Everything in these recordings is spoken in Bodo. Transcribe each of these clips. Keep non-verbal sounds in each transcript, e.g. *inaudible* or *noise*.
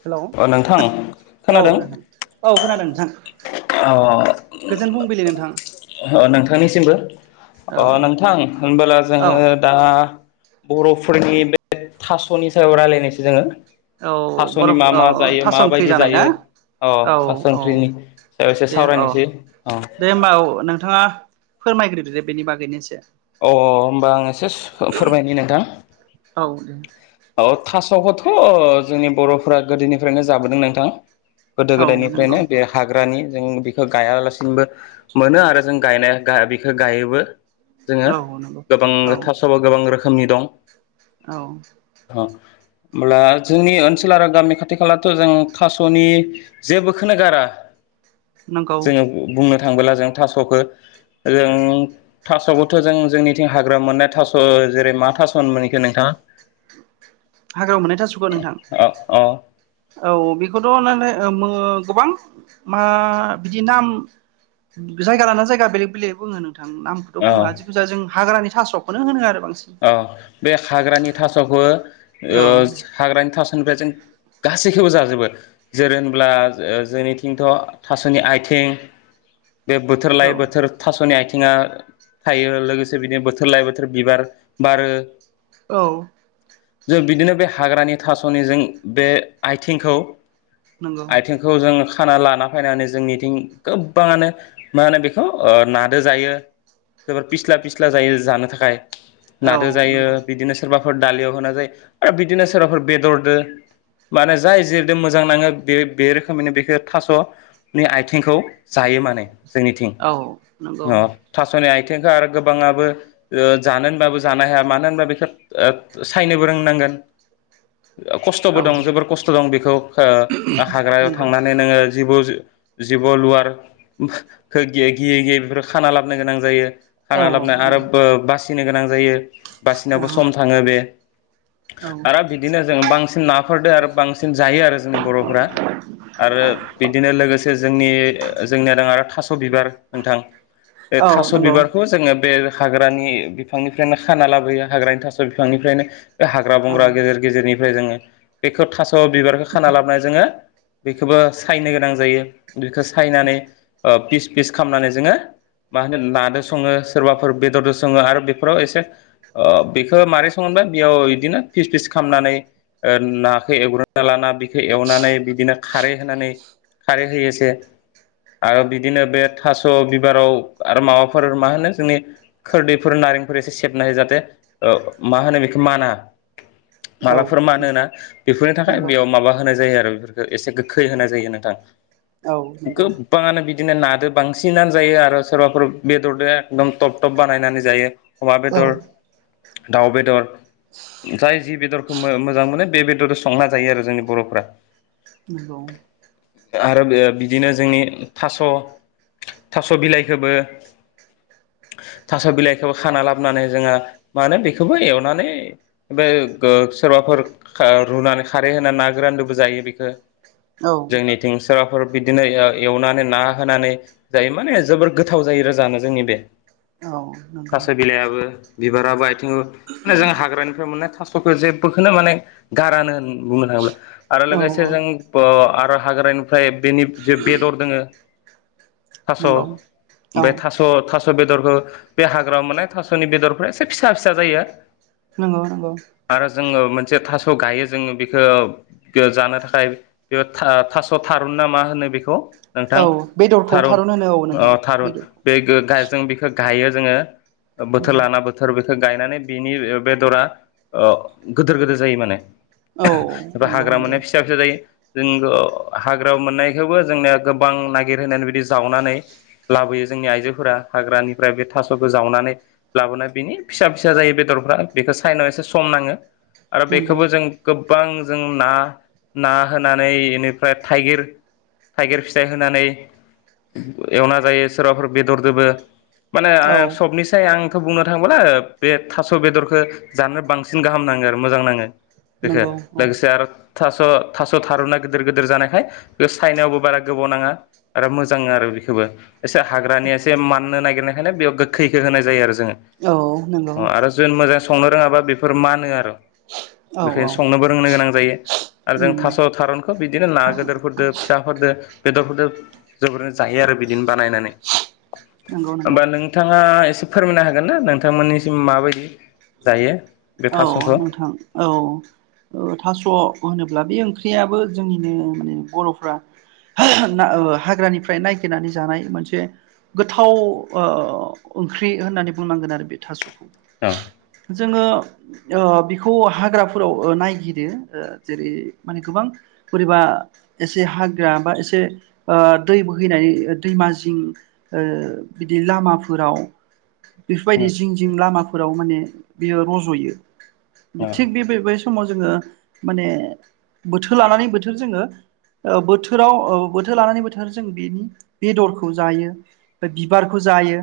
हेलौ अ नोंथां औ खोनादों नोंथां औ खोनादों नोंथां। अ गोजोन फुंबिलि नोंथां नोंथांनिसिमबो औ अ नोंथां होनबोला औ जोङो दा बर'फोरनि बे थास'नि सायाव रायज्लायनायसै जोङो औ थास'नि मा बर'फ्रा मा औ जायो थास ओंख्रि माबायदि जानाय ना? जायो अ औ थास' औ ओंख्रिनि सायाव एसे दे औ सावरायनोसै अ दे होमबा औ नोंथाङा फोरमायग्रोदो बेनि बागैनो एसे अ होमबा आं एसे फोरमायनि नोंथां औ दे औ थास'खौथ' ओ जोंनि बर'फ गोदोनिफ्रायनो जाबोदों नोंथां गोदो औ नंगौ गोदायनिफ्रायनो बे हाग्रानि जों बेखौ गायालासिनोबो मोनो आरो जों गायनाय बेखौ गायोबो जोङो औ नंगौ गोबां औ थास' बा गोबां रोखोमनि दं। औ होमब्ला जोंनि ओनसोल आरो गामि खाथि खालाथ' जों थास'नि जेबोखौनो गारा नंगौ जोङो बुंनो थांबोला जों थास'खौ जों थास'खौ थ' जों जोंनिथिं हाग्रायाव मोननाय थास' जेरै मा थास'होनोमोन बेखो नोंथां? हाग्रायाव मोननाय थास'खो नोंथां? अ औ बेखौथ' न गोबां मा बिदि नाम जायगा लाना जायगा बेलेग बेलेग बुङो नोंथां नामखौथ' अ बुंला जिखु जाया जों हाग्रानि थास'खौनो होनो आरो। बांसिन औ बे हाग्रानि थास'खौ ओ औ हाग्रानि थास'निफ्राय जों गासैखौबो जाजोबो जेरै होनब्ला जोंनिथिंथ' थास'नि आथें। *inaudible* बे बोथोर औ लायै बोथोर थास'नि आथिंया थायो लोगोसे बिदिनो बोथोर लायै बोथोर बिबार बारो। औ जों बिदिनो बे हाग्रानि थास'निजों बे आइथिंखौ नंगौ। खाना लाना फैनानै जोंनिथिं गोबाङानो मा होनो बेखौ नादो जायो। जोबोर फिस्ला फिस्ला जायो जानो थाखाय औ नादो जायो नंगौ बिदिनो सोरबा दालियाव होना जायो आरो बिदिनो सोरबाफोर बेदरदो माने जाय जेरद मोजां नाङो बे बे रोखोमैनो बेखौ थास'नि आइथिंखौ जायो। यो माने जोंनिथिं औ नंगौ ओ थास'नि आइथ *unintelligible* आरो गोबाङाबो ओ जानो होनबाबो जानो हाया मानो होनबा बेखौ ओब सायनोबो रोंनांगोन । खस्थ'बो औ दं जोबोर खस्थ' दं बेखौ ओ हाग्रायाव नंगौ थांनानै नोङो जिबै जि जिब' लुवार गियै गियै बेफोर खाना लाबोनो गोनां जायो। खाना औ लाबोनाय आरो नंगौ बो बासिनो गोनां जायो औ बासिनायावबो सम थाङो बे औ आरो बिदिनो जों बांसिन नाफोरदो आरो बांसिन जायो आरो जोंनि बर'फोरा आरो बिदिनो लोगोसे जोंनि जोंनिया दङ आरो थास' बिबार नोंथां बे औ थास' नंगौ बिबारखौ जोङो बे हाग्रानि बिफांनिफ्रायनो खाना लाबोयो हाग्रानि थास' बिफांनिफ्रायनो बे हाग्रा औ बंग्रा गेजेर गेजेरनिफ्राय जोङो बेखौ थास' बिबारखौ खाना लाबोनाय जोङो बेखौबो सायनो गोनां जायो बेखौ सायनानै। ओ पिस फिस खालामनानै जोङो मा होनो नादो सङो सोरबाफोर बेदरजों सङो आरो बे फोराव एसे बेखौ माबोरै संहबाय बेयाव बिदिनो फिस फिस खालामामनानै ओ नाखौ एवग्रोना लाना बेखौ एवनानै बिदिनो खारै होनानै खारै होयोसे आरो बिदिनो बे थास' बिबाराव आरो माबाफोर मा होनो जोंनि खोरदैफोर नारें फोर एसे सेबनो होयो जाहाथे मा होनो बेखौ माना औ मालाफोर मानो होना बेफोरनि थाखाय नंगौ बेयाव माबा होनाय जायो आरो बेफोरखो एसे गोखै होना जायो नोंथां औ नंगौ औ नंगौ गोबाङानो बि -बिदिनो नादो बांसिनानो जायो आरो सोरबाफोर बेदरजों एकदम टब थब बानायनानै जायो। अमा औ नंगौ औ बेदर दाउ बेदर जाय जि बेदर खौ मोजां मोनो बे बेदरजों संना जायो आरो जोंनि बर'फ्रा *unintelligible* आरो बे बिदिनो जोंनि थास' थास' बिलाइखौबो थास' बिलायखौ खाना लाबोनानै जोंहा मा होनो बेखौबो एवनानै बा ओ सोरबाफोर ओ रुनानै खारै होनानै ना गोरानजोंबो जायो बेखौ जोंनिथिं सोरबाफोर बिदिनो ओ एवनानै ना होनानै जायो माने जोबोर गोथाव जायो रोजानो जोंनि बे औ थास' बिलाइयाबो। बिबारा बो आथिङाव माने जों हाग्रानिफ्राय मोननाय थासथ'खौ जेबोखौनो माने गारानो होन बुंनो थां आरो लोगोसे जों बो आरो हाग्रानिफ्राय बेनि जे बेदर दोङो? थास' औ बे थास' थास' बेद बेदरखौ बे हाग्रायाव मोननाय थास'नि बेदरफोरा एसे फिसा फिसा जायो। नगौ नंगौ। आरो जोङो मोनसे थास' गायो जोङो बेखौ जानो थाखाय बे थास' थारुन ना मा होनो? बेखौ औ नोंथां बेदरखौ थारुन होनो औ ओ नोंथां थारुन बेदरखौ बे गायजों बेखौ बेखौ गायो जोङो बोथोर लाना बोथोर बेखौ गायनानै बिनि बेदरा ओ गोदोर गोदोर जायो माने औ एबा नंगौ हाग्रा नंगौ मोननाया फिसा फिसा जायो। जों हाग्राायाव मोननायखौबो जोंनिया गोबां नागिरो होननानै बिदि जावनानै लाबोयो जोंनि आइजोफोरा हाग्रानिफ्राय बेथ थास'खौ जावनानै लाबोनाय बिनि फिसा फिसा जायो बेदरफ्रा बेखौ साइनानैसो संनाङो। आरो नंगौ बेखौबो जों गोबां जों ना ना होनानै इनिफ्राय थाइगिर थाइगिर फिथाइ होनानै एवना जायो सोरबाफोर बेदरदोबो माने औ आ सबनिसाय आं आंथ' बुंनो थाङोब्ला बे थास' बेदरखौ जानो बांसिन गाहाम नाङो आरो मोजां नाङो। नंगौ औ लोगोसे आरो थास' थास' थारुना गिदिर गिदिर जानायखाय बे साइनायावबो बारा गोबाव नाङा आरो मोजां आरो। बेखौबो एसे हाग्रानि एसे माननो नागिरनायखायनो बेयाव गोखैखौ होनाय जायो आरो। औ नंगौ जोङो आरो जों मोजां संनो रोङाबा बेफोर मानो आरो। औ बेफोरनो औ संनोबो रोंनो गोनां जायो। आरो जों थास' थारुनखौ बिदिनो ना गोदोरफोरदो फिसाफोरदो बेदरफोरदो जोंफोरो जायो आरो बिदिनो बानायनानै नंगौ नंगौ होमबा नोंथाङा एसे फोरमायनो हागोन ना नोंथांमोननिसिम माबायदि जायो बे औ थास'खौ नोंथां औ थास' होनोब्ला ब्ला बे ओंख्रियाबो जोंनिनो बर'फ्रा हाग्रानिफ्राय नायगिरनानै जानाय मोनसे गोथाव ओ ओंख्रि होननानै बुंनांगोन आरो बे थास'खौ औ। जोङो ओ बिखौ हाग्राफोराव ओ नायगिरो जेरै माने गोबां बोरैबा एसे हाग्रा बा एसे ओ दै बोहैनाय दैमा जिं ओ बिदि लामाफोराव बेफोरबायदि जिं जिं लामाफोराव माने बेयो रज'यो। थिग बेबाय बे समाव जोङो माने बोथोर लानानै बोथोर जोङो ओ बोथोराव ओ बोथोर लानानै बोथोर जों बेनि बेदरखौ जायो ब बिबारखौ जायो।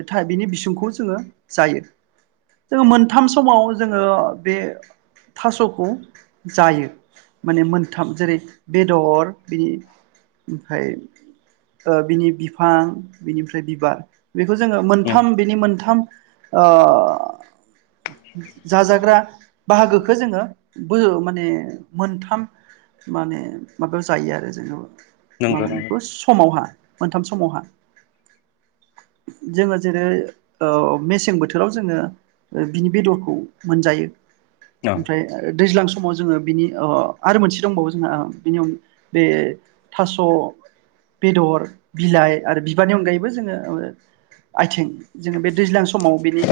ओथाय बिनि बिसुंखौ जोङो जायो। जोङो मोनथाम समाव जोङो बे थास'खौ जायो। माने मोनथाम जेरै बेदर बेनि ओमफ्राय ओ बिनि बिफां बिनिफ्राय बिबार। बेखौ जोङो मोनथाम बिनि मोनथाम ओ जाजाग्रा बाहागोखो जोङो बो माने मोनथाम माने माबायाव जायो आरो जोङो मा नंगौ बुङो बेखौ समावहा। मोनथाम समावहा । जोङो जेरै ओ मेसें बोथोराव जोङो बिनि बेदरखौ मोनजायो नंगौ ओमफ्राय आरो दैज्लां समाव जोङो बिनि अ आरो मोनसे दंबावो जोंहा बिनि‌ अनगा बे थास' बेदर बिलाइ आरो बिबारनि अनगायैबो जोङो आथिं जोङो बे दैज्लां समाव बेनि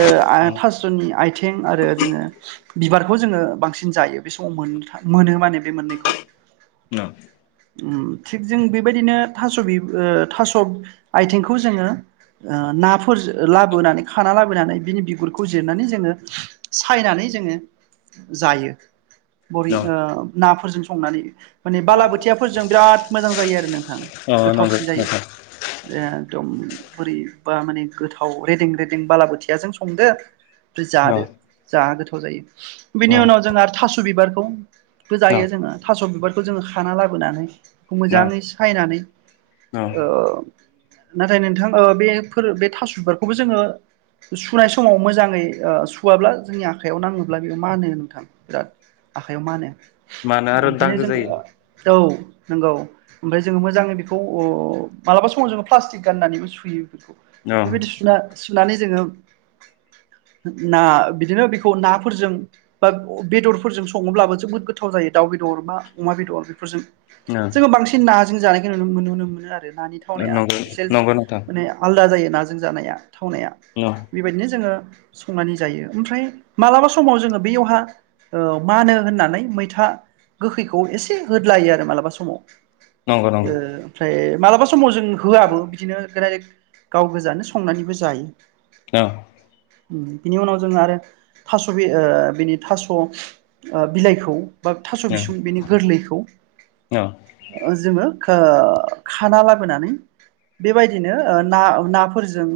ओ थास'नि आथि आथिं आरो जोङो बिबारखौ जोङो बांसिन जायो बे समाव मोन मोनो माने बे मोननैखौ । न। ओम थिग जों बेबायदिनो थास' बि ओ थास' आइथिंखौ जोङो ओ नाफोर लाबोनानै खाना लाबोनानै बिनि गुरखौ जिरनानै जोङो सायनानै जोङो जायो बरि ओ नाफोरजों संनानै माने बालाबोथियाफोरजों बिराद मोजां जायो आरो नोंथां अ नंगौ गोथावसिन जायो नोंथां एदम बोरैबा माने गोथाव रेदें रेदें बालाबोथियाजों संदो औ जादो जा गोथाव जायो औ बिनि उनाव जोंहा थास' बिबारखौ बो औ जायो जोङो थास' बिबारखौ जोङो खाना लाबोनानै औ मोजाङै सायनानै औ ओ नाथाय नोंथां ओ बेफोर बे थास' बिबारखौबो जोङो सु सुनाय समाव मोजाङै ओ सुवाब्ला जोंनि आखायाव नाङोब्ला बेयाव मा होनो नोंथां बिराद आखयाव मानो मानो आरो ओंखायनो दागो जोङो जायो औ नंगौ ओमफ्राय जोङो मोजाङै बेखौ उ मालाबा समाव जोङो प्लास्टिक गाननानैबो सुयो। औ बेबायदि सुना सुनानै जोङो *inaudible* ना बिदिनो बेखौ नाफोरजों बा बेदरफोरजों सङोब्लाबो जोबोद गोथाव जायो दाउ दाउ बेदर बा अमा बेदर बेफोरजों औ जोङो बांसिन नाजों जानायखौ नु नुनो मोनो आरो नानि नंगौ थावनायानो एसे नंगौ नोंथां माने आलदा जायो नाजों जानाया थावनाया औ बेबायदिनो जोङो संनानै जायो ओमफ्राय मालाबा समाव जोङो बैयावहा ओ मानो होननानै मैथा गोखैखौ एसे होदलायो आरो मालाबा समाव। नंगौ नंगौ ओ ओमफ्राय मालाबा समाव जों होआबो बिदिनो *unintelligible* गाव गोजानो संनानैबो जायो। *unintelligible* बिनि उनाव जोङो आरो थास' बि ओ बिनि थास' ओ बिलाइखौ बा थास' औ बिसं बेनि गोरलैखौ औ ओ जोङो खो खाना लाबोनानै बेबायदिनो ओ ना नाफोरजों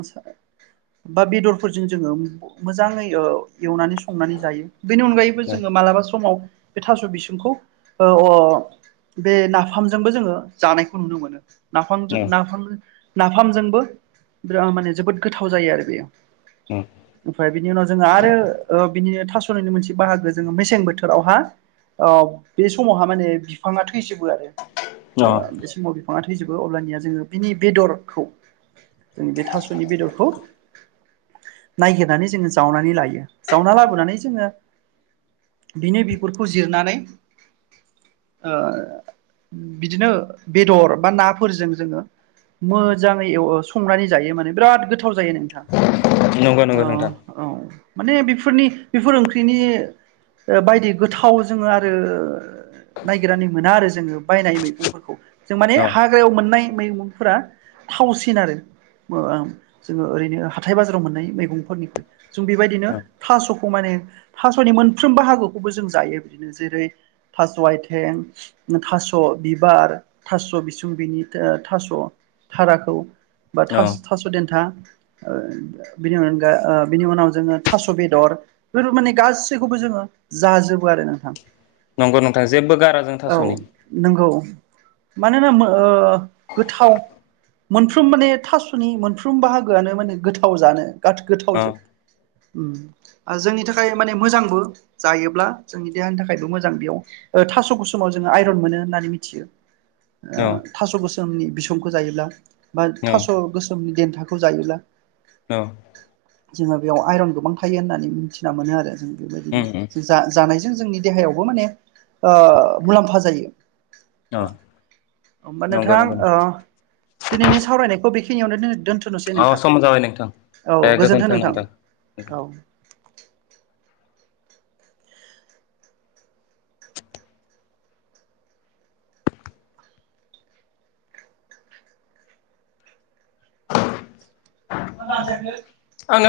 बा बेदरफोरजों जोङो मोजाङै ओ एवनानै संनानै जायो बेनि अनगायैबो औ जोङो मालाबा समाव बे थास' बिसुंखौ ओ अ बे नाफामजोंबो जोङो जानायखौ नुनो मोनो। नाफामजों नाफाम नाफामजोंबो बिर माने जोबोद गोथाव जायो आरो बेयो। ओमफ्राय बिनि उनाव जोङो आरो ओ बिनिनो थास'निनो मोनसे बाहागो जोङो मेसें बोथोरावहा अ बे समावहा माने बिफाङा थ *unintelligible* जोबो आरो ओ बेसमाव बिफाङा थ थैजोबो अब्लानिया जोङो बेनि बेदरखौ जोंङो बे थास'नि बेदरखौ नायागिरनानै जोङो जावनानै लायो जावना लाबोनानै जोङो। बिनि बिगुरखौ जिरनानै ओ बिदिनो बेदर बा नाफोरजों जोङो मोजाङै एव संनानै जायो माने बिराद गोथाव जायो नो नंगौ नंगौ नोंथां माने बेफोरनि बेफोर ओंख्रिनि ओ बायदि गोथाव जोङो आरो नायगिरनानै मोना आरो जोङो बायनाय मैगंफोरखौ जों माने औ हाग्रायाव मोननाय मैगंफोरा थावसिन आरो मो ओम जोङो ओरैनो हाथाइ बाजाराव मोननाय मैगंफोरनिख्रुइ जों बेबायदिनो औ थास स' खौ माने थास'नि मोनफ्रोमबो बाहागोखौबो जों जायो बिदिनो जेरै थास' आथें थास' बिबार थास' बिसुं बिनि ओ थास' थाराखौ बा औ थास थास' देन्था ओ बिनि अनगा ओ बिनि उनाव जोङो थास' बेदर बेफोर माने गासैखौबो जोङो जाजोबो आरो नोंथां नंगौ नोंथां जेबो गारा जों औ थास'नि नंगौ मानोना मो ओ गोथाव मोनफ्रोम माने थास'नि मोनफ्रोम बाहागोआनो माने गोथाव जानो गा गोथाव औ जोब। उ आरो जोंनि थाखाय माने मोजांबो जायोब्ला जोंनि देहानि थाखायबो मोजां बेयाव। ओ थास' गोसोमाव जोङो आयरन मोनो होननानै मिथियो। औ ओ थास' गोसोमनि बिसंखौ जायोब्ला बा औ थास' गोसोमनि देन्था खौ जायोला औ। जोङो बेयाव आइरन गोबां थायो होननानै मिथिना मोनो आरो जों बेबायदिनो उम उम जों जा जानाय जों जोंनि देहायावबो माने ओ मुलाम्फा जायो। औ होमबा नंगौ नोंथां नंगौ ओ नंगौ। दिनैनि सावरायनायखौ बेखिनियावनो दोनथ'नोसै अ नोंथां सम जाबाय नोंथां औ गोजोन्थों नोंथां औ। *inaudible* मा दानजायाखैलै। आङो